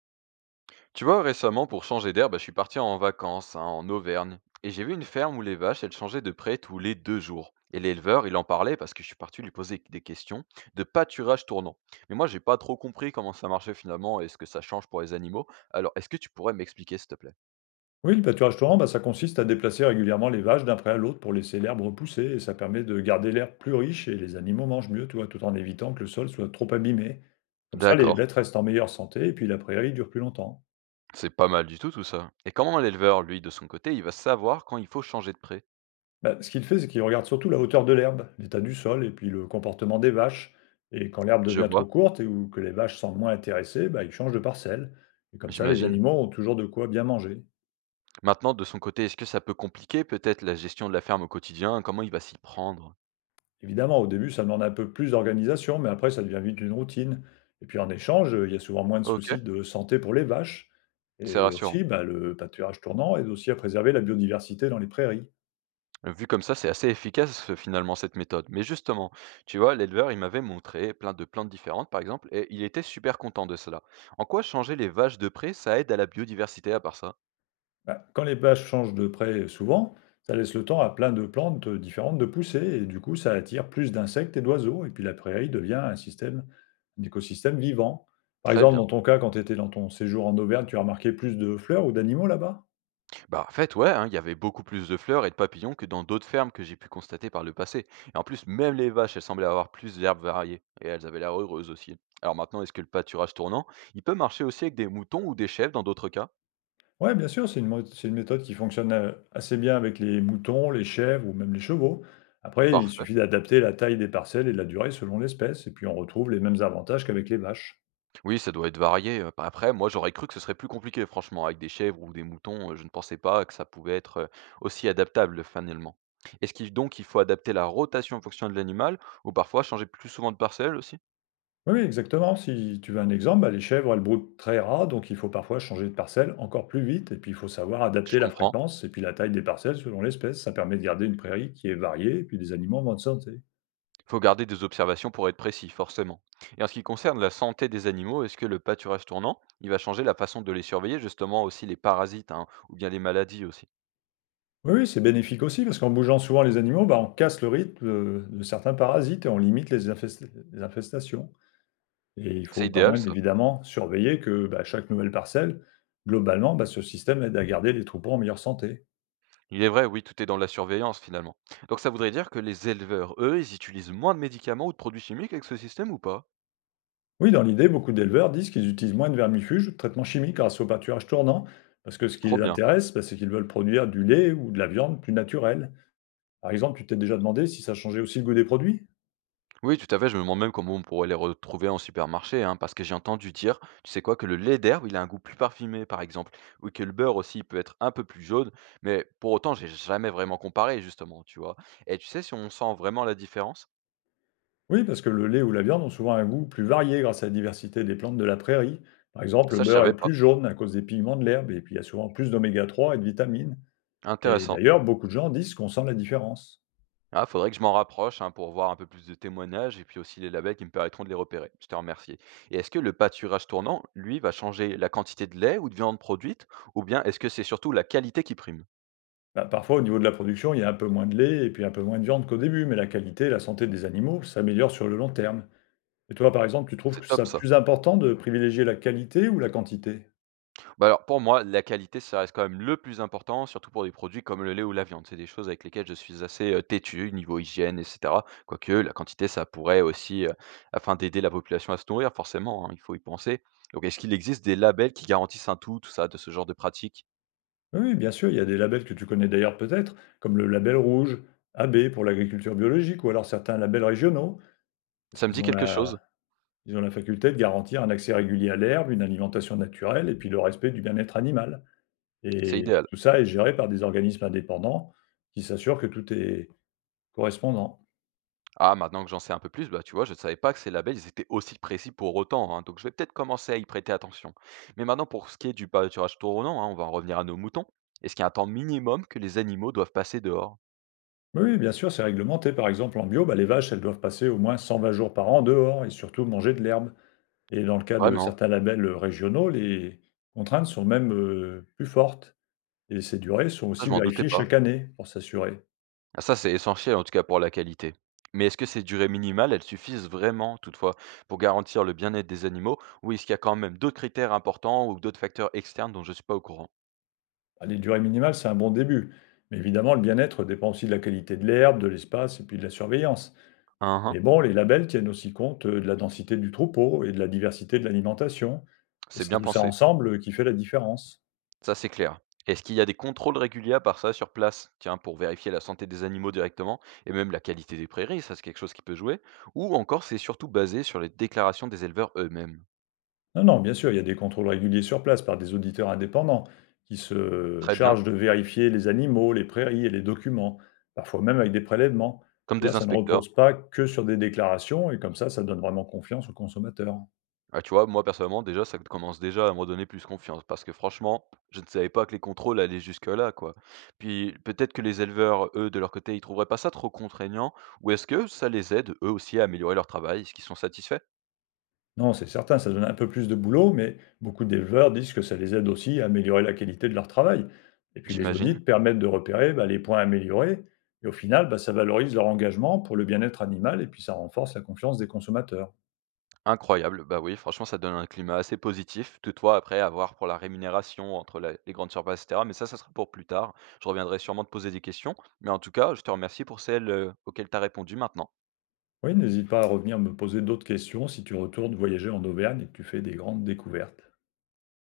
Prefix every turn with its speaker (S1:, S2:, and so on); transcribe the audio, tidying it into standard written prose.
S1: Tu vois, récemment, pour changer d'air, bah, je suis parti en vacances, hein, en Auvergne. Et j'ai vu une ferme où les vaches, elles changeaient de près tous les 2 jours. Et l'éleveur, il en parlait parce que je suis parti lui poser des questions de pâturage tournant. Mais moi, j'ai pas trop compris comment ça marchait finalement et ce que ça change pour les animaux. Alors, est-ce que tu pourrais m'expliquer, s'il te plaît?
S2: Oui, le pâturage torrent, ça consiste à déplacer régulièrement les vaches d'un pré à l'autre pour laisser l'herbe repousser et ça permet de garder l'herbe plus riche et les animaux mangent mieux, tu vois, tout en évitant que le sol soit trop abîmé. Comme ça, les
S1: D'accord,
S2: bêtes restent en meilleure santé et puis la prairie dure plus longtemps.
S1: c'est pas mal du tout tout ça. Et comment l'éleveur, lui, de son côté, il va savoir quand il faut changer de pré?
S2: Bah, ce qu'il fait, c'est qu'il regarde surtout la hauteur de l'herbe, l'état du sol et puis le comportement des vaches. Et quand l'herbe
S1: Je
S2: devient trop
S1: vois,
S2: courte et ou que les vaches semblent moins intéressées, ils changent de parcelle. Et comme ça, les
S1: j'imagine.
S2: animaux ont toujours de quoi bien manger.
S1: Maintenant, de son côté, est-ce que ça peut compliquer peut-être la gestion de la ferme au quotidien? Comment il va s'y prendre?
S2: Évidemment, au début, ça demande un peu plus d'organisation, mais après, ça devient vite une routine. Et puis en échange, il y a souvent moins de
S1: Ok,
S2: soucis de santé pour les vaches,
S1: c'est
S2: et
S1: rassurant.
S2: aussi, le pâturage tournant aide aussi à préserver la biodiversité dans les prairies.
S1: Vu comme ça, c'est assez efficace, finalement cette méthode. Mais justement, tu vois, l'éleveur, il m'avait montré plein de plantes différentes, par exemple, et il était super content de cela. En quoi changer les vaches de près, ça aide à la biodiversité à part ça?
S2: Bah, quand les vaches changent de prés souvent, ça laisse le temps à plein de plantes, différentes de pousser et du coup, ça attire plus d'insectes et d'oiseaux et puis la prairie devient un écosystème vivant. Par
S1: Très
S2: exemple,
S1: bien.
S2: dans ton cas, quand tu étais dans ton séjour en Auvergne, tu as remarqué plus de fleurs ou d'animaux là-bas?
S1: Bah en fait, ouais, hein, il y avait beaucoup plus de fleurs et de papillons que dans d'autres fermes que j'ai pu constater par le passé. Et en plus, même les vaches, elles semblaient avoir plus d'herbes variées. Et elles avaient l'air heureuses aussi. Alors maintenant, est-ce que le pâturage tournant, il peut marcher aussi avec des moutons ou des chèvres dans d'autres cas?
S2: Ouais, bien sûr, c'est une méthode qui fonctionne, assez bien avec les moutons, les chèvres ou même les chevaux. Après, il
S1: Parfait.
S2: suffit d'adapter la taille des parcelles et la durée selon l'espèce et puis on retrouve les mêmes avantages qu'avec les vaches.
S1: Oui, ça doit être varié, bah, après moi j'aurais cru que ce serait plus compliqué franchement avec des chèvres ou des moutons, je ne pensais pas que ça pouvait être, aussi adaptable finalement. Est-ce qu'il donc il faut adapter la rotation en fonction de l'animal ou parfois changer plus souvent de parcelle aussi?
S2: Oui, oui, exactement. Si tu veux un exemple, les chèvres, elles broutent très ras, donc il faut parfois changer de parcelle encore plus vite et puis il faut savoir
S1: Je
S2: adapter la
S1: comprends,
S2: fréquence et puis la taille des parcelles selon l'espèce. Ça permet de garder une prairie qui est variée et puis des animaux en bonne santé.
S1: il faut garder des observations pour être précis forcément. Et en ce qui concerne la santé des animaux, est-ce que le pâturage tournant, il va changer la façon de les surveiller justement aussi les parasites, hein, ou bien les maladies aussi?
S2: Oui, oui, c'est bénéfique aussi parce qu'en bougeant souvent les animaux, on casse le rythme, de certains parasites et on limite les infest les infestations. Et il
S1: C'est
S2: faut quand
S1: idéal
S2: même
S1: ça?
S2: évidemment surveiller que, bah, chaque nouvelle parcelle, globalement, bah, ce système aide à garder les troupeaux en meilleure santé.
S1: Il est vrai, oui, tout est dans la surveillance finalement. Donc ça voudrait dire que les éleveurs, eux, ils utilisent moins de médicaments ou de produits chimiques avec ce système ou pas?
S2: Oui, dans l'idée, beaucoup d'éleveurs disent qu'ils utilisent moins de vermifuges ou de traitements chimiques grâce au pâturage tournant, parce que ce qui
S1: Trop
S2: les
S1: bien.
S2: intéresse, c'est qu'ils veulent produire du lait ou de la viande plus naturelle. Par exemple, tu t'es déjà demandé si ça changeait aussi le goût des produits?
S1: Oui, tout à fait, je me demande même comment on pourrait les retrouver en supermarché, hein, parce que j'ai entendu dire, tu sais quoi, que le lait d'herbe, il a un goût plus parfumé, par exemple, ou que le beurre aussi il peut être un peu plus jaune, mais pour autant, j'ai jamais vraiment comparé, justement, tu vois. Et tu sais si on sent vraiment la différence?
S2: Oui, parce que le lait ou la viande ont souvent un goût plus varié grâce à la diversité des plantes de la prairie. Par exemple, le
S1: Ça, je
S2: beurre
S1: savais
S2: est
S1: pas.
S2: plus jaune à cause des pigments de l'herbe, et puis il y a souvent plus d'oméga 3 et de vitamines. Et
S1: Intéressant.
S2: d'ailleurs, beaucoup de gens disent qu'on sent la différence.
S1: Ah, faudrait que je m'en rapproche, hein, pour voir un peu plus de témoignages et puis aussi les labels qui me permettront de les repérer. Je te remercie. Et est-ce que le pâturage tournant, lui, va changer la quantité de lait ou de viande produite, ou bien est-ce que c'est surtout la qualité qui prime?
S2: Bah, parfois, au niveau de la production, il y a un peu moins de lait et puis un peu moins de viande qu'au début, mais la qualité et la santé des animaux s'améliorent sur le long terme. Et toi, par exemple, tu trouves que
S1: C'est top
S2: ça
S1: ça.
S2: plus important de privilégier la qualité ou la quantité?
S1: Bah alors pour moi, la qualité, ça reste quand même le plus important, surtout pour des produits comme le lait ou la viande. C'est des choses avec lesquelles je suis assez têtu niveau hygiène, etc. Quoique la quantité, ça pourrait aussi, afin d'aider la population à se nourrir, forcément, hein, il faut y penser. Donc est-ce qu'il existe des labels qui garantissent un tout, tout ça, de ce genre de pratique?
S2: Oui, oui, bien sûr, il y a des labels que tu connais d'ailleurs peut-être, comme le label rouge, AB pour l'agriculture biologique, ou alors certains labels régionaux. Parce
S1: Ça me dit
S2: qu'ils ont
S1: quelque chose,
S2: la Ils ont la faculté de garantir un accès régulier à l'herbe, une alimentation naturelle et puis le respect du bien-être animal,
S1: c'est
S2: et
S1: idéal.
S2: tout ça est géré par des organismes indépendants qui s'assurent que tout est correspondant.
S1: Ah, maintenant que j'en sais un peu plus, bah, tu vois, je ne savais pas que ces labels, ils étaient aussi précis pour autant, hein, donc je vais peut-être commencer à y prêter attention. Mais maintenant, pour ce qui est du pâturage tournant, hein, on va en revenir à nos moutons. Est-ce qu'il y a un temps minimum que les animaux doivent passer dehors?
S2: Oui, oui, bien sûr, c'est réglementé. Par exemple, en bio, les vaches, elles doivent passer au moins 120 jours par an dehors et surtout manger de l'herbe, et dans le cas de
S1: Vraiment?
S2: certains labels, régionaux, les contraintes sont même, plus fortes, et ces durées sont
S1: Ça, je
S2: aussi
S1: m'en doutais
S2: vérifiées chaque
S1: pas.
S2: année pour s'assurer.
S1: Ah, ça, c'est essentiel, en tout cas, pour la qualité. Mais est-ce que ces durées minimales, elles suffisent vraiment, toutefois, pour garantir le bien-être des animaux, ou est-ce qu'il y a quand même d'autres critères importants ou d'autres facteurs externes dont je ne suis pas au courant?
S2: Bah, les durées minimales, c'est un bon début. Mais évidemment, le bien-être dépend aussi de la qualité de l'herbe, de l'espace et puis de la surveillance.
S1: Hein, hein,
S2: Mais bon, les labels tiennent aussi compte de la densité du troupeau et de la diversité de l'alimentation. Et
S1: c'est
S2: c'est
S1: bien
S2: tout ça
S1: pensé.
S2: ensemble, qui fait la différence.
S1: Ça, c'est clair. Est-ce qu'il y a des contrôles réguliers à part ça sur place? Tiens, pour vérifier la santé des animaux directement et même la qualité des prairies, ça c'est quelque chose qui peut jouer. Ou encore, c'est surtout basé sur les déclarations des éleveurs eux-mêmes.
S2: Non, non, bien sûr, il y a des contrôles réguliers sur place par des auditeurs indépendants qui se
S1: Très bien,
S2: chargent de vérifier les animaux, les prairies et les documents, parfois même avec des prélèvements.
S1: comme
S2: Là,
S1: des
S2: ça ne
S1: inspecteurs.
S2: repose pas que sur des déclarations et comme ça donne vraiment confiance aux consommateurs.
S1: Ah, tu vois, moi personnellement, déjà, ça commence déjà à me donner plus confiance parce que franchement, je ne savais pas que les contrôles allaient jusque-là, quoi. Puis peut-être que les éleveurs, eux, de leur côté, ils trouveraient pas ça trop contraignant ou est-ce que ça les aide, eux aussi, à améliorer leur travail? Est-ce qu'ils sont satisfaits?
S2: Non, c'est certain, ça donne un peu plus de boulot, mais beaucoup d'éleveurs disent que ça les aide aussi à améliorer la qualité de leur travail. Et puis les audits
S1: J'imagine.
S2: permettent de repérer, bah, les points améliorés, et au final, ça valorise leur engagement pour le bien-être animal, et puis ça renforce la confiance des consommateurs.
S1: Incroyable, bah oui, franchement, ça donne un climat assez positif. Toutefois, après, à voir pour la rémunération entre les grandes surfaces, etc. Mais ça sera pour plus tard. Je reviendrai sûrement te poser des questions. Mais en tout cas, je te remercie pour celles auxquelles tu as répondu maintenant.
S2: Oui, n'hésite pas à revenir me poser d'autres questions si tu retournes voyager en Auvergne et que tu fais des grandes découvertes.